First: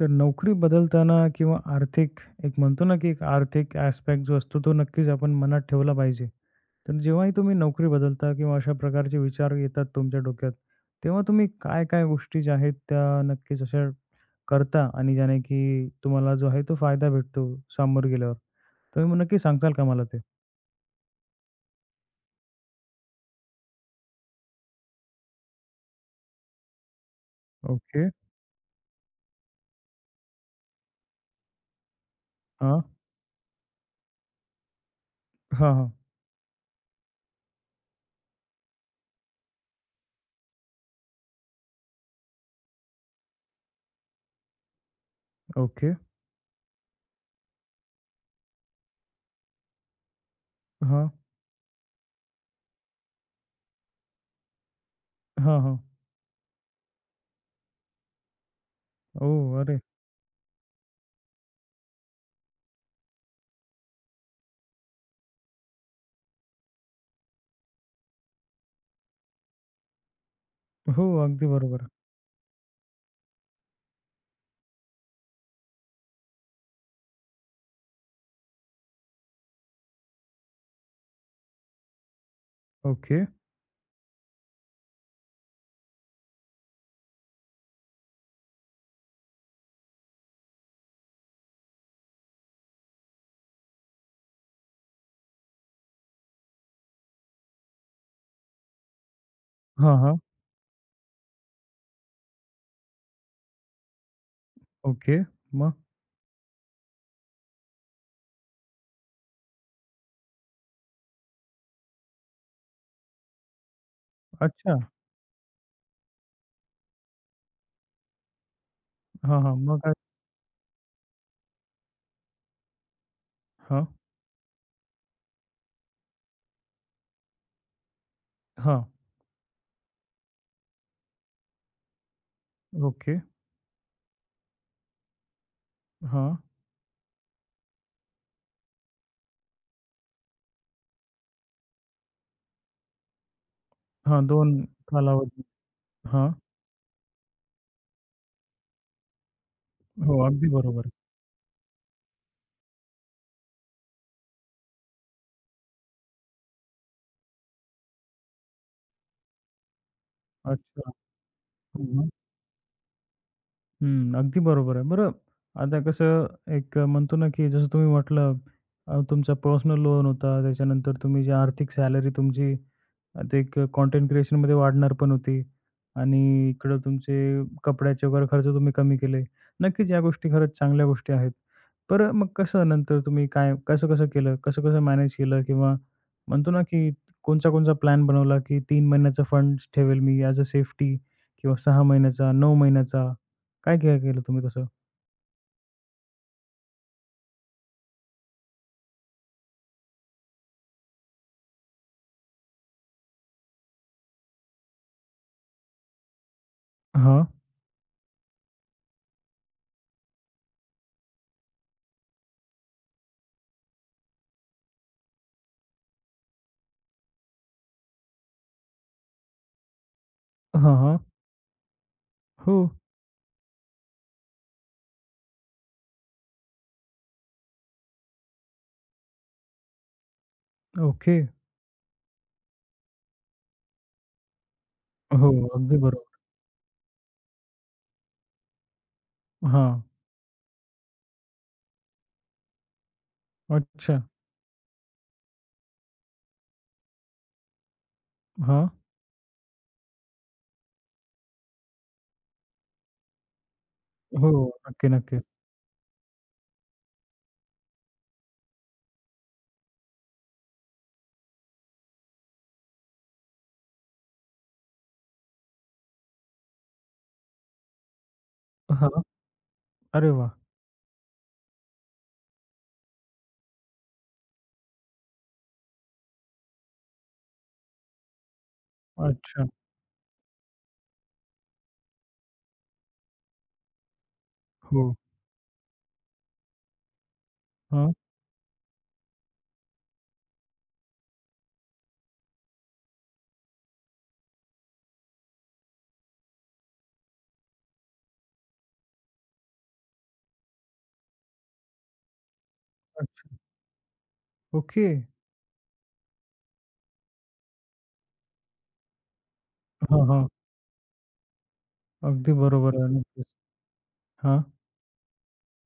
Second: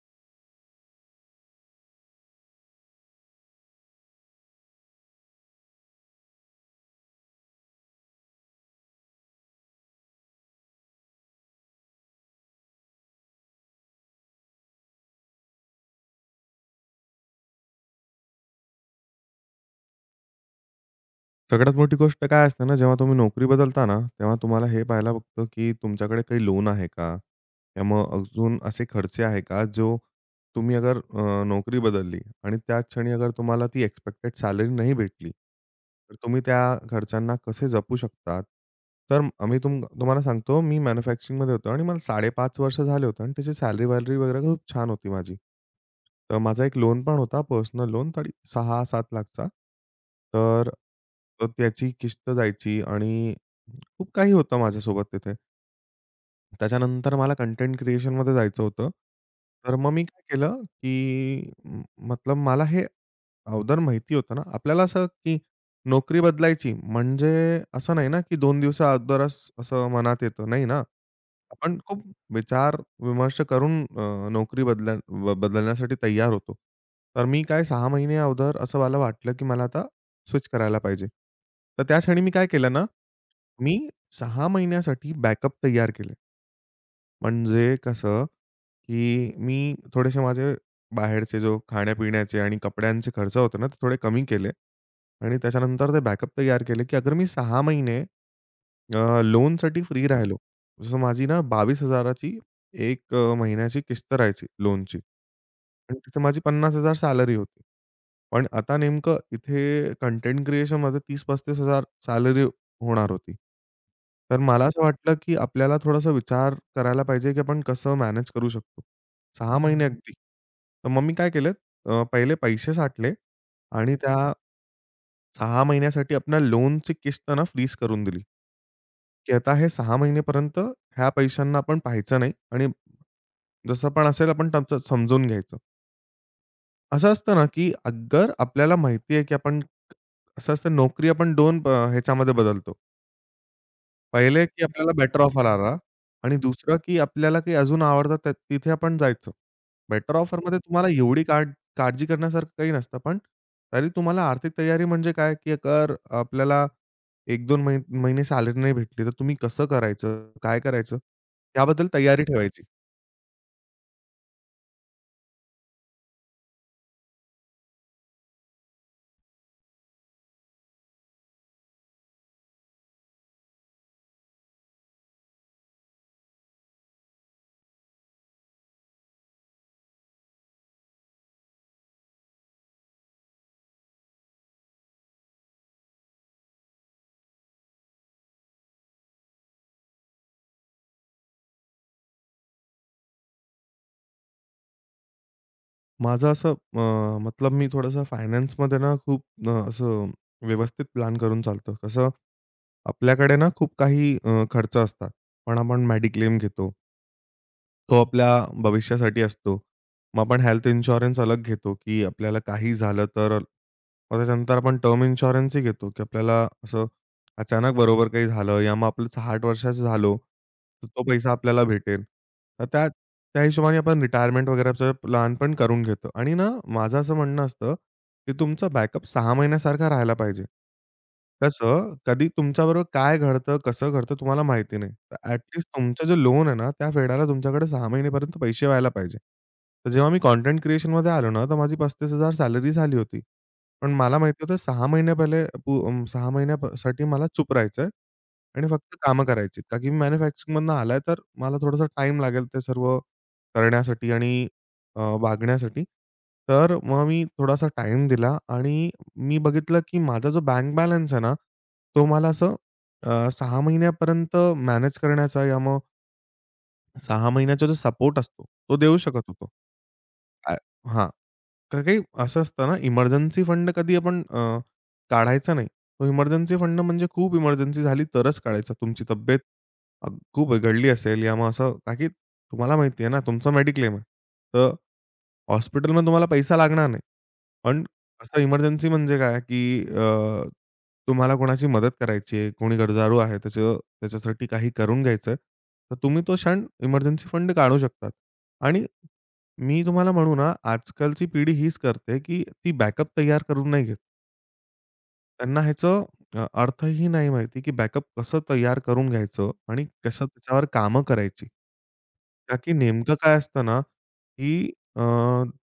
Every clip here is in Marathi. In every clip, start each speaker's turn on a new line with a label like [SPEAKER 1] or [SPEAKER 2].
[SPEAKER 1] तर नोकरी बदलताना किंवा आर्थिक एक म्हणतो ना, की एक आर्थिक ॲस्पेक्ट जो असतो तो नक्कीच आपण मनात ठेवला पाहिजे. तर जेव्हाही तुम्ही नोकरी बदलता किंवा अशा प्रकारचे विचार येतात तुमच्या डोक्यात, तेव्हा तुम्ही काय-काय गोष्टी ज्या आहेत त्या नक्कीच अशा करता आणि ज्याने की तुम्हाला जो आहे तो फायदा भेटतो सामोरं गेल्यावर? तुम्ही नक्की सांगताल का मला ते?
[SPEAKER 2] सगळ्यात मोठी गोष्ट काय असते ना, जेव्हा तुम्ही नोकरी बदलता ना, तेव्हा तुम्हाला हे पाहायला बघतो, की तुमच्याकडे काही लोन आहे का? त्यामुळं
[SPEAKER 1] ओके.
[SPEAKER 2] अजून असे खर्चे आहे का, जो तुम्ही अगर नोकरी बदलली आणि
[SPEAKER 1] हां.
[SPEAKER 2] त्याच क्षणी अगर तुम्हाला ती एक्स्पेक्टेड सॅलरी नाही भेटली,
[SPEAKER 1] हां, हां.
[SPEAKER 2] तर तुम्ही त्या खर्चांना कसे जपू शकतात? तर आम्ही तुम्हाला सांगतो, मी मॅन्युफॅक्चरिंगमध्ये होतो आणि मला 5.5 वर्ष झाले होते आणि त्याची सॅलरी-वॅलरी वगैरे खूप छान होती माझी.
[SPEAKER 1] ओके.
[SPEAKER 2] तर माझा एक लोन पण होता, पर्सनल लोन तरी 6-7 लाखचा. तर
[SPEAKER 1] हां.
[SPEAKER 2] त्याची किस्त जायची आणि खूप काही होतं माझ्यासोबत तिथे.
[SPEAKER 1] हां, हां.
[SPEAKER 2] त्याच्यानंतर मला कंटेंट क्रिएशनमध्ये जायचं होतं.
[SPEAKER 1] ओह!
[SPEAKER 2] तर
[SPEAKER 1] अरे!
[SPEAKER 2] मग मी काय केलं, की मतलब मला हे अगोदर माहिती होतं ना, आपल्याला असं की नोकरी बदलायची म्हणजे असं नाही ना, की 2 दिवसा अगोदरच असं मनात येतं. नाही ना.
[SPEAKER 1] हो, अगदी
[SPEAKER 2] आपण
[SPEAKER 1] बरोबर.
[SPEAKER 2] खूप विचार-विमर्श करून नोकरी बदलण्यासाठी तयार होतो. तर मी काय 6 महिने अगोदर असं मला वाटलं, की मला आता स्विच करायला पाहिजे. तर त्या क्षणी मी काय केलं ना,
[SPEAKER 1] ओके.
[SPEAKER 2] मी 6 महिन्यासाठी बॅकअप तयार केले. म्हणजे कसं, की मी थोडेसे माझे बाहेरचे जो खाण्यापिण्याचे आणि कपड्यांचे खर्च होते ना, ते थोडे कमी केले. आणि त्याच्यानंतर ते बॅकअप तयार केले, की अगर मी 6 महिने लोनसाठी
[SPEAKER 1] हां,
[SPEAKER 2] फ्री
[SPEAKER 1] हां.
[SPEAKER 2] राहिलो. जसं माझी ना 22,000 ची एक महिन्याची किस्त राहायची लोनची
[SPEAKER 1] ओके. मग?
[SPEAKER 2] आणि तिथे माझी 50,000 सॅलरी होती. पण आता नेमकं इथे कंटेंट क्रिएशनमध्ये 30,000-35,000 सॅलरी होणार होती. तर मला
[SPEAKER 1] अच्छा.
[SPEAKER 2] असं वाटलं, की आपल्याला थोडासा विचार करायला पाहिजे, की आपण कसं मॅनेज करू शकतो.
[SPEAKER 1] हां, हां.
[SPEAKER 2] 6
[SPEAKER 1] मग
[SPEAKER 2] महिने बरोबर. अगदी. तर मग मी काय केलं पहिले पैसे साठले
[SPEAKER 1] हां,
[SPEAKER 2] आणि त्या 6 महिन्यासाठी आपण लोनची किस्त ना फ्रीज करून दिली,
[SPEAKER 1] हां.
[SPEAKER 2] की आता हे 6 महिनेपर्यंत ह्या पैशांना आपण पाहायचं नाही आणि
[SPEAKER 1] ओके.
[SPEAKER 2] जसं पण असेल आपण त्याचं समजून घ्यायचं.
[SPEAKER 1] हां,
[SPEAKER 2] असं असतं ना, की अगर आपल्याला माहिती आहे, की आपण असं असतं नोकरी आपण 2 ह्याच्यामध्ये बदलतो.
[SPEAKER 1] हां.
[SPEAKER 2] पहिले
[SPEAKER 1] 2
[SPEAKER 2] की आपल्याला बेटर
[SPEAKER 1] कालावधी.
[SPEAKER 2] ऑफर आला
[SPEAKER 1] हां.
[SPEAKER 2] आणि दुसरं की आपल्याला काही अजून आवडतं त्या तिथे आपण जायचं. बेटर
[SPEAKER 1] हो, अगदी
[SPEAKER 2] ऑफरमध्ये तुम्हाला
[SPEAKER 1] बरोबर.
[SPEAKER 2] एवढी काळजी करण्यासारखं काही नसतं. पण तरी तुम्हाला आर्थिक तयारी म्हणजे काय, की अगर आपल्याला 1-2 महिने सॅलरी नाही भेटली, तर तुम्ही कसं करायचं, काय
[SPEAKER 1] अच्छा.
[SPEAKER 2] करायचं,
[SPEAKER 1] हं,
[SPEAKER 2] याबद्दल
[SPEAKER 1] हं.
[SPEAKER 2] तयारी ठेवायची.
[SPEAKER 1] हं, अगदी बरोबर आहे. बरं, आता कसं एक म्हणतो ना, की जसं तुम्ही म्हटलं तुमचा पर्सनल लोन होता, त्याच्यानंतर तुम्ही जी आर्थिक सॅलरी तुमची आता एक कंटेंट क्रिएशनमध्ये वाढणार पण होती आणि इकडं तुमचे कपड्याचे वगैरे खर्च तुम्ही कमी केले. नक्कीच या गोष्टी खरंच चांगल्या गोष्टी आहेत. बरं मग कसं नंतर तुम्ही काय कसं-कसं केलं? कसं-कसं मॅनेज केलं? किंवा म्हणतो ना, की कोणचा-कोणचा प्लॅन बनवला, की 3 महिन्याचा फंड ठेवेल मी ॲज अ सेफ्टी किंवा 6 महिन्याचा, 9 महिन्याचा? काय काय केलं तुम्ही तसं?
[SPEAKER 2] माझं असं मतलब मी थोडंसं फायनान्समध्ये ना खूप असं व्यवस्थित प्लॅन करून चालतो. कसं आपल्याकडे ना खूप काही खर्च असतात. पण आपण मेडिक्लेम घेतो.
[SPEAKER 1] हां.
[SPEAKER 2] तो आपल्या भविष्यासाठी असतो. मग आपण हेल्थ इन्शुरन्स अलग घेतो, की आपल्याला काही झालं तर मग त्याच्यानंतर आपण टर्म इन्शुरन्सही घेतो, की आपल्याला असं अचानक बरोबर काही झालं या मग आपलं 60 वर्षाचं झालो,
[SPEAKER 1] हां,
[SPEAKER 2] तर
[SPEAKER 1] हां.
[SPEAKER 2] तो पैसा आपल्याला भेटेल.
[SPEAKER 1] हो.
[SPEAKER 2] तर त्या त्या हिशोबाने आपण रिटायरमेंट वगैरेचं प्लॅन पण करून घेतो. आणि ना माझं असं म्हणणं असतं, की तुमचा बॅकअप 6 महिन्यासारखा राहायला पाहिजे.
[SPEAKER 1] ओके.
[SPEAKER 2] कसं कधी तुमच्याबरोबर काय घडतं, कसं घडतं तुम्हाला माहिती नाही. तर
[SPEAKER 1] हो, अगदी
[SPEAKER 2] तुमचं
[SPEAKER 1] बरोबर.
[SPEAKER 2] जे लोन आहे ना, त्या फेडायला तुमच्याकडे 6 महिनेपर्यंत पैसे व्हायला पाहिजे.
[SPEAKER 1] हां.
[SPEAKER 2] तर जेव्हा मी कंटेंट क्रिएशनमध्ये आलो ना, तर माझी 35,000 सॅलरी झाली होती. पण
[SPEAKER 1] अच्छा.
[SPEAKER 2] मला माहिती होतं 6 महिने 6 महिन्यासाठी मला चूप राहायचंय आणि
[SPEAKER 1] हां.
[SPEAKER 2] फक्त कामं करायची. का की मी मॅन्युफॅक्चरिंगमधनं आलाय, तर मला थोडासा टाईम लागेल ते सर्व करण्यासाठी
[SPEAKER 1] हो,
[SPEAKER 2] आणि
[SPEAKER 1] नक्की, नक्की.
[SPEAKER 2] वागण्यासाठी. तर मग मी थोडासा टाईम दिला आणि मी बघितलं की माझा जो बँक बॅलन्स आहे ना, तो मला असं 6 महिन्यापर्यंत मॅनेज करण्याचा या मग 6 महिन्याचा जो सपोर्ट असतो, तो देऊ
[SPEAKER 1] हां.
[SPEAKER 2] शकत होतो.
[SPEAKER 1] अरे वाह!
[SPEAKER 2] आ हां. का काही असं असतं ना, इमर्जन्सी फंड कधी आपण काढायचा नाही. तो इमर्जन्सी फंड म्हणजे खूप इमर्जन्सी झाली तरच काढायचा. तुमची तब्येत
[SPEAKER 1] अच्छा.
[SPEAKER 2] अ, खूप बिघडली असेल या मग असं का की तुम्हाला माहिती आहे ना, तुमचं मेडिक्लेम आहे. तर
[SPEAKER 1] हो.
[SPEAKER 2] हॉस्पिटलमध्ये तुम्हाला पैसा लागणार नाही. पण
[SPEAKER 1] हां.
[SPEAKER 2] असं इमर्जन्सी म्हणजे काय की अ, तुम्हाला कोणाची मदत करायची आहे, कोणी गरजारू आहे, त्याचं त्याच्यासाठी काही करून घ्यायचं तर तुम्ही तो क्षण इमर्जन्सी फंड काढू शकतात आणि मी तुम्हाला म्हणू ना, आजकालची पिढी हीच करते, की ती बॅकअप
[SPEAKER 1] अच्छा.
[SPEAKER 2] तयार करून नाही घेत.
[SPEAKER 1] ओके.
[SPEAKER 2] त्यांना ह्याचं अर्थही नाही माहिती, की बॅकअप कसं तयार करून घ्यायचं आणि
[SPEAKER 1] हां, हां.
[SPEAKER 2] कसं त्याच्यावर कामं करायची.
[SPEAKER 1] अगदी
[SPEAKER 2] का की
[SPEAKER 1] बरोबर आहे.
[SPEAKER 2] नेमकं
[SPEAKER 1] नक्कीच.
[SPEAKER 2] काय असतं ना,
[SPEAKER 1] हां.
[SPEAKER 2] की अ,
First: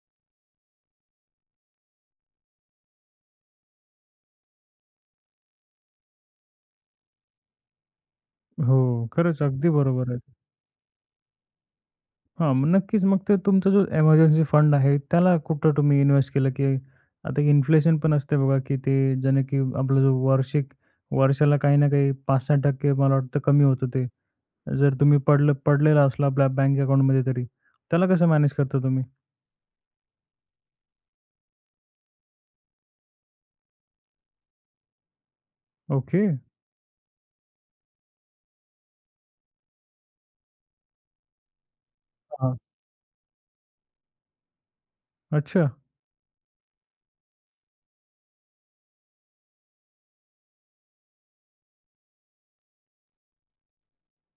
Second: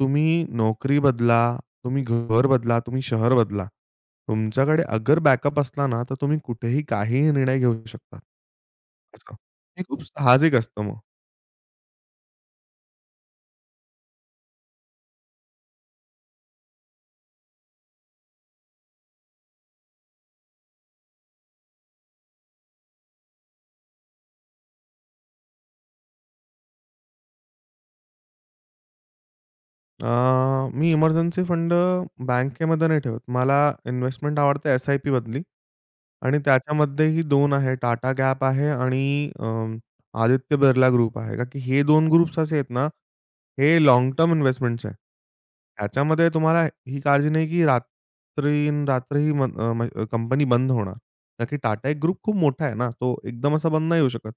[SPEAKER 2] तुम्ही नोकरी बदला, तुम्ही घर बदला, तुम्ही शहर बदला. तुमच्याकडे अगर बॅकअप असला ना, तर तुम्ही कुठेही काहीही निर्णय घेऊ शकता.
[SPEAKER 1] हो,
[SPEAKER 2] असं.
[SPEAKER 1] खरंच अगदी
[SPEAKER 2] हे खूप
[SPEAKER 1] बरोबर आहे.
[SPEAKER 2] साहजिक असतं मग.
[SPEAKER 1] हां, मग नक्कीच. मग ते तुमचा जो एमर्जन्सी फंड आहे, त्याला कुठं तुम्ही इन्व्हेस्ट केलं, की आता इन्फ्लेशन पण असते बघा, की ते ज्याने की आपला जो वार्षिक वर्षाला काही ना काही 5-6% मला वाटतं कमी होतं ते. जर तुम्ही पडलेला असला आपल्या बँक अकाउंटमध्ये तरी. त्याला कसं मॅनेज करता तुम्ही?
[SPEAKER 2] अ, मी इमर्जन्सी फंड बँकेमध्ये नाही ठेवत. मला इन्व्हेस्टमेंट आवडते एस-आय-पी मधली
[SPEAKER 1] ओके.
[SPEAKER 2] आणि त्याच्यामध्येही 2 आहे. टाटा गॅप आहे आणि आदित्य बिर्ला ग्रुप आहे. का की हे दोन ग्रुप्स असे
[SPEAKER 1] हां.
[SPEAKER 2] आहेत ना, हे लॉंग टर्म इन्व्हेस्टमेंट्स आहे.
[SPEAKER 1] अच्छा.
[SPEAKER 2] त्याच्यामध्ये तुम्हाला ही काळजी नाही, की रात्री-रात्र ही कंपनी बंद होणार. का की टाटा एक ग्रुप खूप मोठा आहे ना, तो एकदम असा बंद नाही होऊ शकत.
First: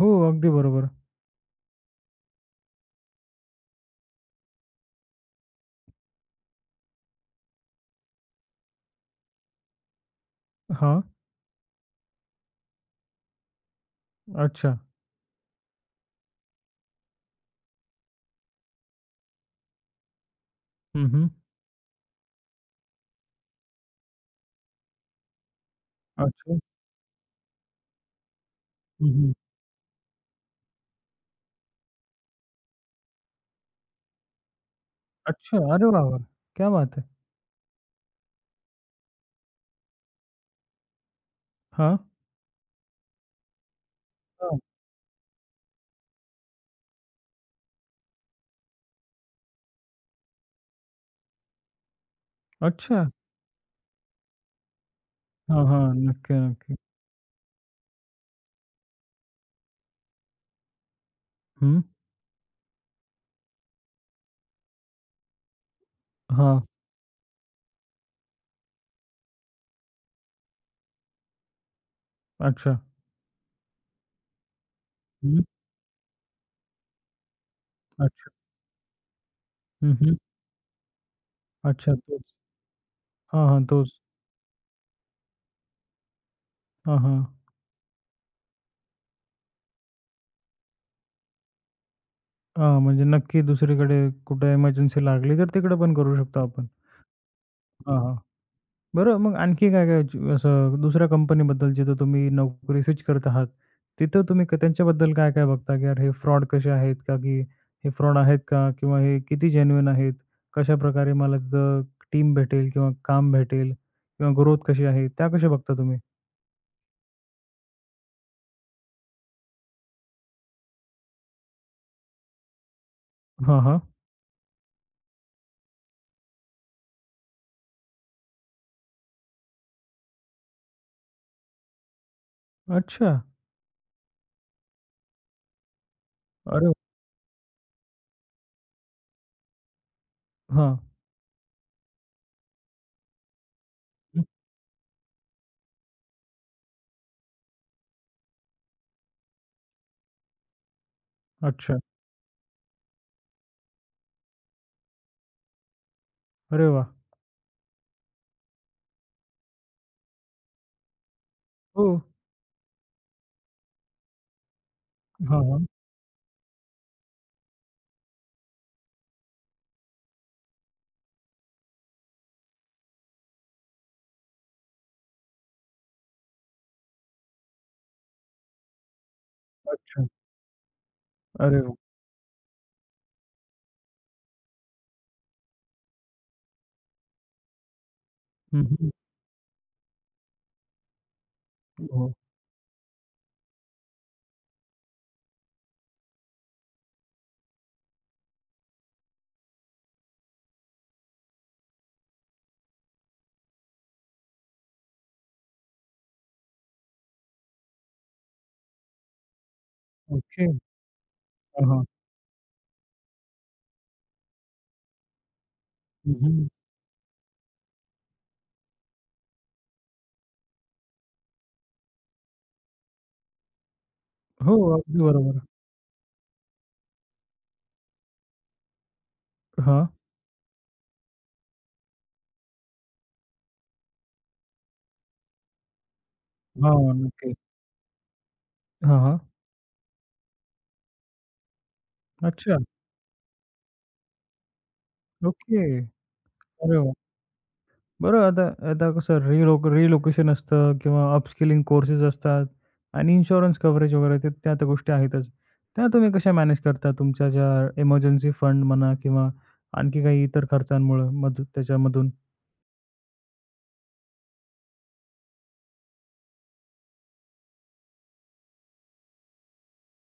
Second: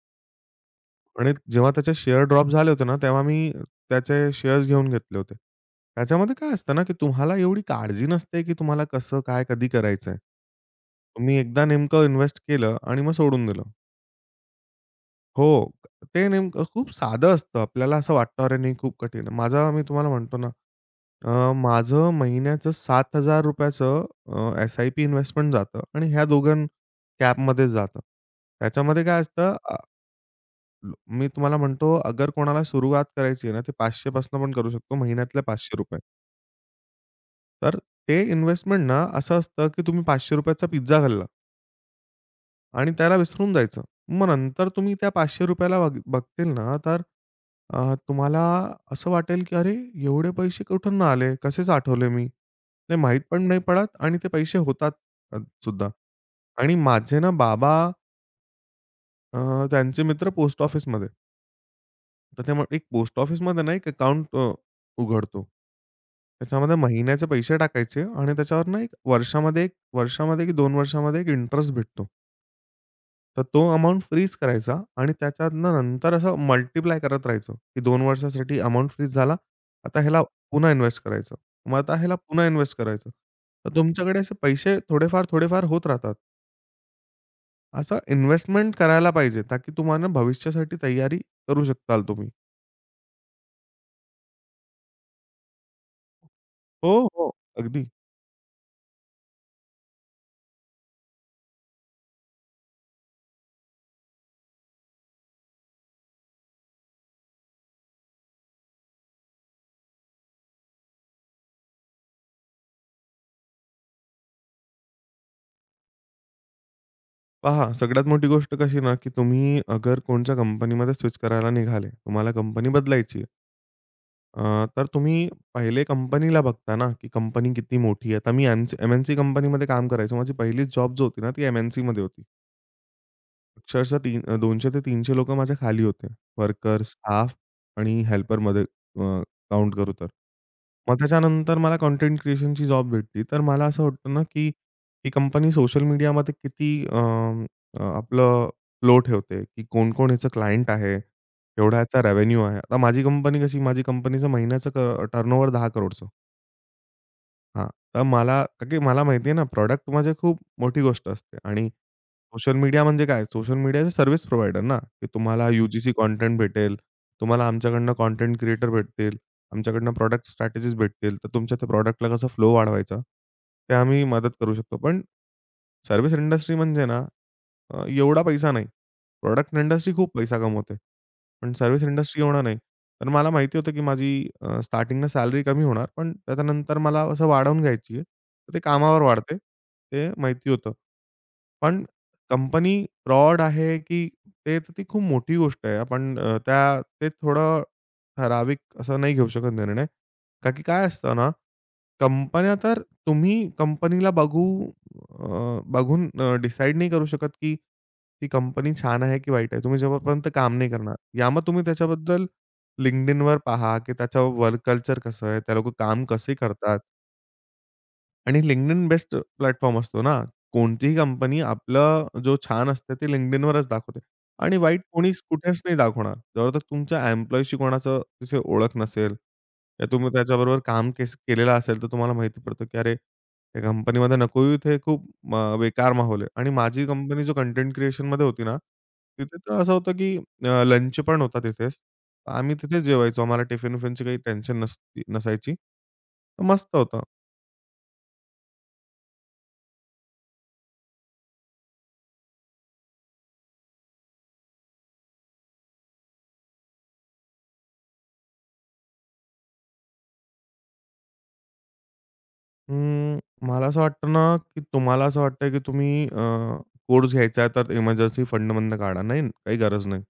[SPEAKER 1] हो, अगदी बरोबर.
[SPEAKER 2] आणि जेव्हा त्याचे शेअर ड्रॉप झाले होते ना, तेव्हा मी त्याचे शेअर्स घेऊन घेतले होते. त्याच्यामध्ये काय असतं ना, की तुम्हाला एवढी काळजी नसते, की तुम्हाला कसं, काय, कधी करायचंय.
[SPEAKER 1] हां.
[SPEAKER 2] तुम्ही एकदा नेमकं इन्व्हेस्ट केलं आणि मग सोडून दिलं.
[SPEAKER 1] अच्छा.
[SPEAKER 2] हो, ते नेमकं खूप साधं असतं. आपल्याला असं वाटतं, "अरे नाही, खूप कठीण आहे." माझा मी तुम्हाला म्हणतो ना,
[SPEAKER 1] हं, हं.
[SPEAKER 2] माझं महिन्याचं ₹7,000 चं एस-आय-पी इन्व्हेस्टमेंट जातं आणि ह्या
[SPEAKER 1] अच्छा.
[SPEAKER 2] दोघं कॅपमध्येच जातं. त्याच्यामध्ये
[SPEAKER 1] हं,
[SPEAKER 2] काय
[SPEAKER 1] हं.
[SPEAKER 2] असतं मी तुम्हाला म्हणतो अगर कोणाला सुरुवात करायची आहे ना, ते 500 पासून पण करू शकतो महिन्यातले
[SPEAKER 1] अच्छा. अरे
[SPEAKER 2] ₹500.
[SPEAKER 1] वाह, वाह! क्या बात है!
[SPEAKER 2] तर ते इन्व्हेस्टमेंट ना असं असतं, की तुम्ही ₹500 चा पिझ्झा खाल्ला
[SPEAKER 1] हां.
[SPEAKER 2] आणि त्याला विसरून जायचं. मग
[SPEAKER 1] हां.
[SPEAKER 2] नंतर तुम्ही त्या ₹500 ला बघतील ना, तर तुम्हाला असं वाटेल, की अरे एवढे पैसे कुठून ना आले? कसे साठवले मी? ते
[SPEAKER 1] अच्छा.
[SPEAKER 2] माहीत पण नाही पडत आणि ते पैसे होतात अ,
[SPEAKER 1] हां,
[SPEAKER 2] सुद्धा.
[SPEAKER 1] हां. नक्की,
[SPEAKER 2] आणि
[SPEAKER 1] नक्की.
[SPEAKER 2] माझे ना बाबा त्यांचे मित्र पोस्ट ऑफिसमध्ये.
[SPEAKER 1] हं.
[SPEAKER 2] तर ते मग एक पोस्ट ऑफिसमध्ये ना एक अकाउंट उघडतो.
[SPEAKER 1] हां.
[SPEAKER 2] त्याच्यामध्ये महिन्याचे पैसे टाकायचे आणि त्याच्यावर ना, एक वर्षामध्ये की 2 वर्षामध्ये एक इंटरेस्ट भेटतो.
[SPEAKER 1] अच्छा.
[SPEAKER 2] तर तो अमाउंट फ्रीज करायचा आणि
[SPEAKER 1] हं,
[SPEAKER 2] त्याच्यातनं नंतर असं मल्टिप्लाय करत राहायचं, की 2
[SPEAKER 1] अच्छा.
[SPEAKER 2] वर्षासाठी अमाउंट फ्रीज झाला.
[SPEAKER 1] हं,
[SPEAKER 2] आता
[SPEAKER 1] हं.
[SPEAKER 2] ह्याला पुन्हा इन्वेस्ट करायचं. मग
[SPEAKER 1] अच्छा
[SPEAKER 2] आता ह्याला
[SPEAKER 1] तोच.
[SPEAKER 2] पुन्हा इन्वेस्ट करायचं.
[SPEAKER 1] हां, हां.
[SPEAKER 2] तर
[SPEAKER 1] तोच.
[SPEAKER 2] तुमच्याकडे असे पैसे थोडेफार, थोडेफार होत राहतात.
[SPEAKER 1] हां, हां.
[SPEAKER 2] असं इन्व्हेस्टमेंट करायला पाहिजे, ताकी तुम्हाला भविष्यासाठी तयारी करू शकाल तुम्ही.
[SPEAKER 1] हां, म्हणजे नक्की दुसरीकडे कुठे इमर्जन्सी लागली तर तिकडे पण करू शकतो आपण.
[SPEAKER 2] हो, हो. अगदी.
[SPEAKER 1] हां, हां. बरं मग आणखी काय काय असं दुसऱ्या कंपनीबद्दल जिथं तुम्ही नोकरी स्विच करत आहात, तिथं तुम्ही त्यांच्याबद्दल काय काय बघता, की यार हे फ्रॉड कसे आहेत का, की हे फ्रॉड आहेत का किंवा हे किती जेन्युइन आहेत? कशाप्रकारे मला तिथं टीम भेटेल किंवा काम भेटेल किंवा ग्रोथ कशी आहे, त्या कशा बघता तुम्ही?
[SPEAKER 2] पहा, सगळ्यात मोठी गोष्ट कशी ना, की तुम्ही अगर कोणच्या कंपनीमध्ये स्विच करायला निघाले, तुम्हाला कंपनी बदलायची आहे.
[SPEAKER 1] हां, हां.
[SPEAKER 2] तर तुम्ही पहिले कंपनीला बघता ना, की कंपनी किती मोठी आहे. आता मी एम-एन-सी कंपनीमध्ये काम करायचो. माझी पहिलीच जॉब जी होती ना, ती एम-एन-सीमध्ये होती.
[SPEAKER 1] अच्छा.
[SPEAKER 2] अक्षरशः तीन 200 ते 300 लोकं माझ्या खाली होते.
[SPEAKER 1] अरे!
[SPEAKER 2] वर्कर, स्टाफ आणि हेल्परमध्ये काउंट करू तर.
[SPEAKER 1] हां.
[SPEAKER 2] मग त्याच्यानंतर मला कंटेंट क्रिएशनची जॉब भेटली. तर मला असं वाटतं ना,
[SPEAKER 1] हं.
[SPEAKER 2] की ही कंपनी सोशल मीडियामध्ये किती अ, अ, आपलं फ्लो ठेवते, की कोण-कोण ह्याचं क्लायंट आहे, एवढा
[SPEAKER 1] अच्छा.
[SPEAKER 2] ह्याचा रेव्हेन्यू आहे. आता माझी कंपनी कशी, माझी कंपनीचं महिन्याचं टर्नओव्हर 10 करोडचं.
[SPEAKER 1] अरे वाह!
[SPEAKER 2] हां, तर मला का की मला माहिती आहे ना, प्रॉडक्ट म्हणजे खूप मोठी गोष्ट असते आणि
[SPEAKER 1] हो.
[SPEAKER 2] सोशल मीडिया म्हणजे काय? सोशल मीडियाचे सर्व्हिस प्रोव्हायडर ना, की
[SPEAKER 1] हां,
[SPEAKER 2] तुम्हाला
[SPEAKER 1] हां.
[SPEAKER 2] यूजीसी जी सी कंटेंट भेटेल, तुम्हाला आमच्याकडनं कंटेंट क्रिएटर भेटतील, आमच्याकडनं प्रॉडक्ट स्ट्रॅटेजीज भेटतील. तर तुमच्या त्या प्रॉडक्टला कसा फ्लो वाढवायचा, ते आम्ही मदत करू शकतो. पण सर्व्हिस इंडस्ट्री म्हणजे ना एवढा पैसा नाही. प्रॉडक्ट इंडस्ट्री
[SPEAKER 1] अच्छा.
[SPEAKER 2] खूप पैसा कमवते. पण
[SPEAKER 1] अरे वाह!
[SPEAKER 2] सर्व्हिस इंडस्ट्री एवढा नाही. तर मला माहिती होतं की माझी स्टार्टिंगला सॅलरी कमी होणार, पण त्याच्यानंतर मला असं वाढवून घ्यायची आहे. तर ते
[SPEAKER 1] हं, हं.
[SPEAKER 2] कामावर वाढते. ते माहिती होतं. पण
[SPEAKER 1] हो.
[SPEAKER 2] कंपनी फ्रॉड आहे की ते तर ती खूप मोठी गोष्ट आहे. आपण त्या ते थोडं ठराविक असं नाही घेऊ शकत निर्णय. का की काय असतं ना, कंपन्या तर तुम्ही कंपनीला बघून डिसाईड नाही करू शकत, की ती कंपनी छान आहे की वाईट आहे. तुम्ही जेव्हापर्यंत
[SPEAKER 1] ओके.
[SPEAKER 2] काम नाही करणार. या मग तुम्ही
[SPEAKER 1] हां, हां.
[SPEAKER 2] त्याच्याबद्दल LinkedInवर पहा, की त्याचं वर्क कल्चर कसं आहे? ते लोकं काम
[SPEAKER 1] हं,
[SPEAKER 2] कसे
[SPEAKER 1] हं.
[SPEAKER 2] करतात? आणि LinkedIn बेस्ट प्लॅटफॉर्म असतो ना. कोणतीही कंपनी आपलं जो छान असतं ते LinkedInवरच दाखवते
[SPEAKER 1] हो,
[SPEAKER 2] आणि वाईट
[SPEAKER 1] अगदी
[SPEAKER 2] कोणीच
[SPEAKER 1] बरोबर.
[SPEAKER 2] कुठेच नाही दाखवणार. जवळतक तुमच्या एम्प्लॉयीशी कोणाचं तशी ओळख नसेल
[SPEAKER 1] हां.
[SPEAKER 2] या तुम्ही त्याच्याबरोबर काम केलेलं असेल, तर तुम्हाला माहिती पडतं, की अरे, त्या कंपनीमध्ये नको येऊ, इथे खूप बेकार माहोल आहे आणि माझी
[SPEAKER 1] हां,
[SPEAKER 2] कंपनी जो
[SPEAKER 1] नक्कीच.
[SPEAKER 2] कंटेंट क्रिएशनमध्ये होती ना,
[SPEAKER 1] हां, हां.
[SPEAKER 2] तिथे तर असं होतं, की लंच पण होता तिथेच. आम्ही
[SPEAKER 1] अच्छा.
[SPEAKER 2] तिथेच जेवायचो. आम्हाला टिफिन-विफिनची काही टेन्शन नसायची.
[SPEAKER 1] ओके.
[SPEAKER 2] तर
[SPEAKER 1] अरे
[SPEAKER 2] मस्त
[SPEAKER 1] वाह!
[SPEAKER 2] होतं.
[SPEAKER 1] बरं आता आता कसं रिलोकेशन असतं किंवा अपस्किलिंग कोर्सेस असतात आणि इन्शुरन्स कव्हरेज वगैरे ते त्या तर गोष्टी आहेतच. त्या तुम्ही कशा मॅनेज करता तुमच्या ज्या इमर्जन्सी फंड म्हणा किंवा आणखी काही इतर खर्चांमुळं त्याच्यामधून?
[SPEAKER 2] अं, मला असं वाटतं ना, की तुम्हाला असं वाटतं की तुम्ही कोर्स घ्यायचा आहे, तर इमर्जन्सी फंडमधनं काढा. नाही, काही गरज नाही.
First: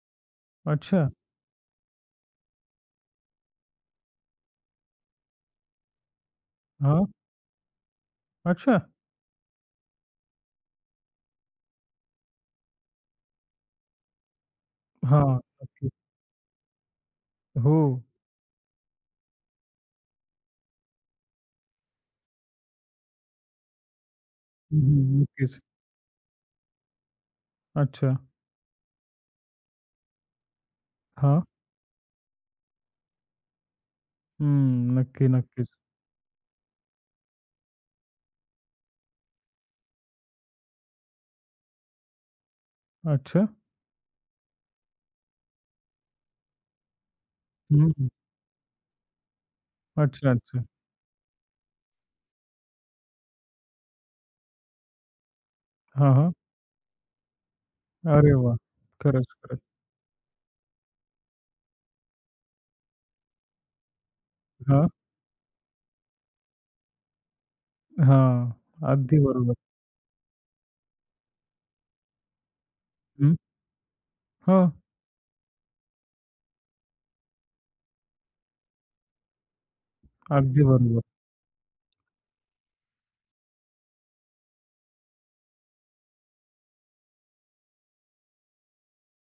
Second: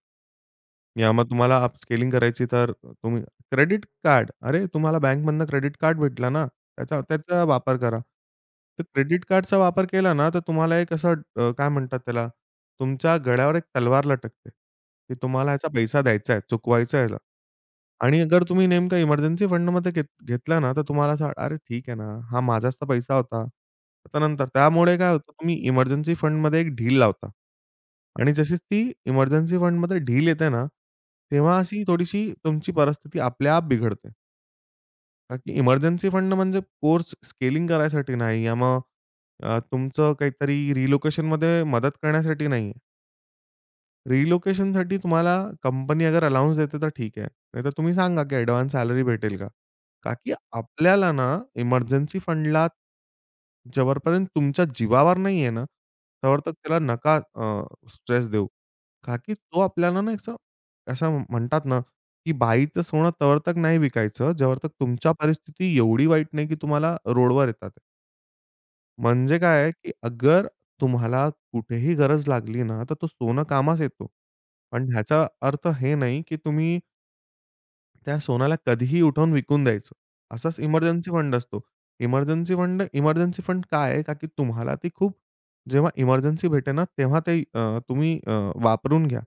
[SPEAKER 1] अच्छा.
[SPEAKER 2] या तुम्हाला अपस्केलिंग करायची, तर तुम्ही क्रेडिट कार्ड, अरे तुम्हाला बँकमधनं क्रेडिट कार्ड भेटला ना, त्याचा
[SPEAKER 1] हां.
[SPEAKER 2] त्याचा वापर करा.
[SPEAKER 1] अच्छा.
[SPEAKER 2] तर क्रेडिट कार्डचा वापर केला ना, तर तुम्हाला एक असं काय म्हणतात त्याला, तुमच्या गळ्यावर एक तलवार लटकते, की
[SPEAKER 1] हां.
[SPEAKER 2] तुम्हाला ह्याचा
[SPEAKER 1] नक्कीच.
[SPEAKER 2] पैसा द्यायचा आहे, चुकवायचा आहे.
[SPEAKER 1] हो.
[SPEAKER 2] आणि अगर तुम्ही नेमका इमर्जन्सी फंडमध्ये घेतला ना, तर तुम्हाला असं अरे ठीक आहे ना, हा माझाच तर पैसा होता. त्यानंतर त्यामुळे काय
[SPEAKER 1] हं,
[SPEAKER 2] होतं तुम्ही
[SPEAKER 1] नक्कीच.
[SPEAKER 2] इमर्जन्सी फंडमध्ये एक ढील लावता.
[SPEAKER 1] अच्छा.
[SPEAKER 2] आणि जशीच ती इमर्जन्सी फंडमध्ये ढील येते ना,
[SPEAKER 1] हां.
[SPEAKER 2] तेव्हा अशी थोडीशी तुमची परिस्थिती आपल्या आप बिघडते.
[SPEAKER 1] हं. नक्की,
[SPEAKER 2] का की
[SPEAKER 1] नक्कीच.
[SPEAKER 2] इमर्जन्सी फंड म्हणजे कोर्स स्केलिंग करायसाठी नाही, या मग तुमचं काहीतरी रिलोकेशनमध्ये मदत करण्यासाठी नाही.
[SPEAKER 1] अच्छा.
[SPEAKER 2] रिलोकेशनसाठी तुम्हाला कंपनी अगर अलाउन्स देते तर ठीक आहे. नाहीतर
[SPEAKER 1] हं,
[SPEAKER 2] तुम्ही
[SPEAKER 1] हं.
[SPEAKER 2] सांगा की ॲडव्हान्स सॅलरी भेटेल का? का
[SPEAKER 1] अच्छा,
[SPEAKER 2] की
[SPEAKER 1] अच्छा.
[SPEAKER 2] आपल्याला ना इमर्जन्सी फंडला जोपर्यंत तुमच्या जीवावर नाही आहे ना,
[SPEAKER 1] हां, हां.
[SPEAKER 2] तोपर्यंत त्याला नका स्ट्रेस
[SPEAKER 1] अरे
[SPEAKER 2] देऊ.
[SPEAKER 1] वाह!
[SPEAKER 2] का
[SPEAKER 1] खरंच,
[SPEAKER 2] की
[SPEAKER 1] खरंच.
[SPEAKER 2] तो आपल्याला ना असं असं म्हणतात ना, की "बाईचं सोनं तोवर तक नाही विकायचं, जोवर तक
[SPEAKER 1] हां,
[SPEAKER 2] तुमच्या परिस्थिती एवढी वाईट नाही की तुम्हाला रोडवर येतात."
[SPEAKER 1] हां. अगदी
[SPEAKER 2] म्हणजे
[SPEAKER 1] बरोबर.
[SPEAKER 2] काय आहे, की अगर तुम्हाला कुठेही गरज लागली ना, तर तो
[SPEAKER 1] हं.
[SPEAKER 2] सोनं कामास येतो.
[SPEAKER 1] हो.
[SPEAKER 2] पण ह्याचा अर्थ हे नाही, की तुम्ही त्या सोन्याला कधीही उठवून विकून द्यायचं. असाच
[SPEAKER 1] अगदी बरोबर.
[SPEAKER 2] इमर्जन्सी फंड असतो. इमर्जन्सी फंड काय आहे? का की तुम्हाला ती खूप जेव्हा इमर्जन्सी भेटे ना, तेव्हा ते तुम्ही वापरून घ्या.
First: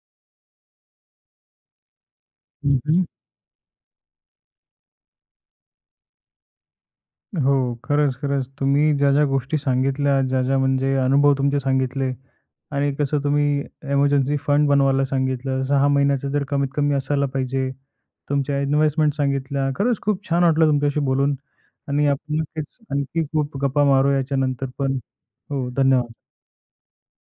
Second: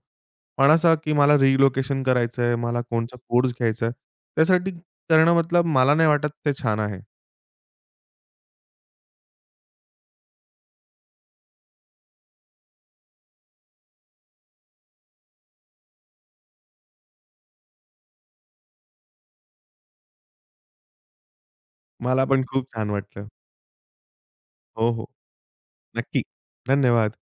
[SPEAKER 2] पण असं, की मला रिलोकेशन करायचं आहे,
[SPEAKER 1] हं,
[SPEAKER 2] मला
[SPEAKER 1] हं.
[SPEAKER 2] कोणचा कोर्स घ्यायचा आहे, त्यासाठी करणं मतलब मला नाही वाटत ते छान आहे.
[SPEAKER 1] हो. खरंच, खरंच. तुम्ही ज्या-ज्या गोष्टी सांगितल्या, ज्या-ज्या म्हणजे अनुभव तुमचे सांगितले आणि कसं तुम्ही इमर्जन्सी फंड बनवायला सांगितलं, 6 महिन्याचा जर कमीत कमी असायला पाहिजे. तुमच्या इन्व्हेस्टमेंट सांगितल्या. खरंच खूप छान वाटलं तुमच्याशी बोलून आणि
[SPEAKER 2] मला
[SPEAKER 1] आपण
[SPEAKER 2] पण खूप
[SPEAKER 1] नक्कीच
[SPEAKER 2] छान
[SPEAKER 1] आणखी
[SPEAKER 2] वाटलं.
[SPEAKER 1] खूप गप्पा मारू याच्यानंतर
[SPEAKER 2] हो,
[SPEAKER 1] पण.
[SPEAKER 2] हो.
[SPEAKER 1] हो,
[SPEAKER 2] नक्की.
[SPEAKER 1] धन्यवाद.
[SPEAKER 2] धन्यवाद.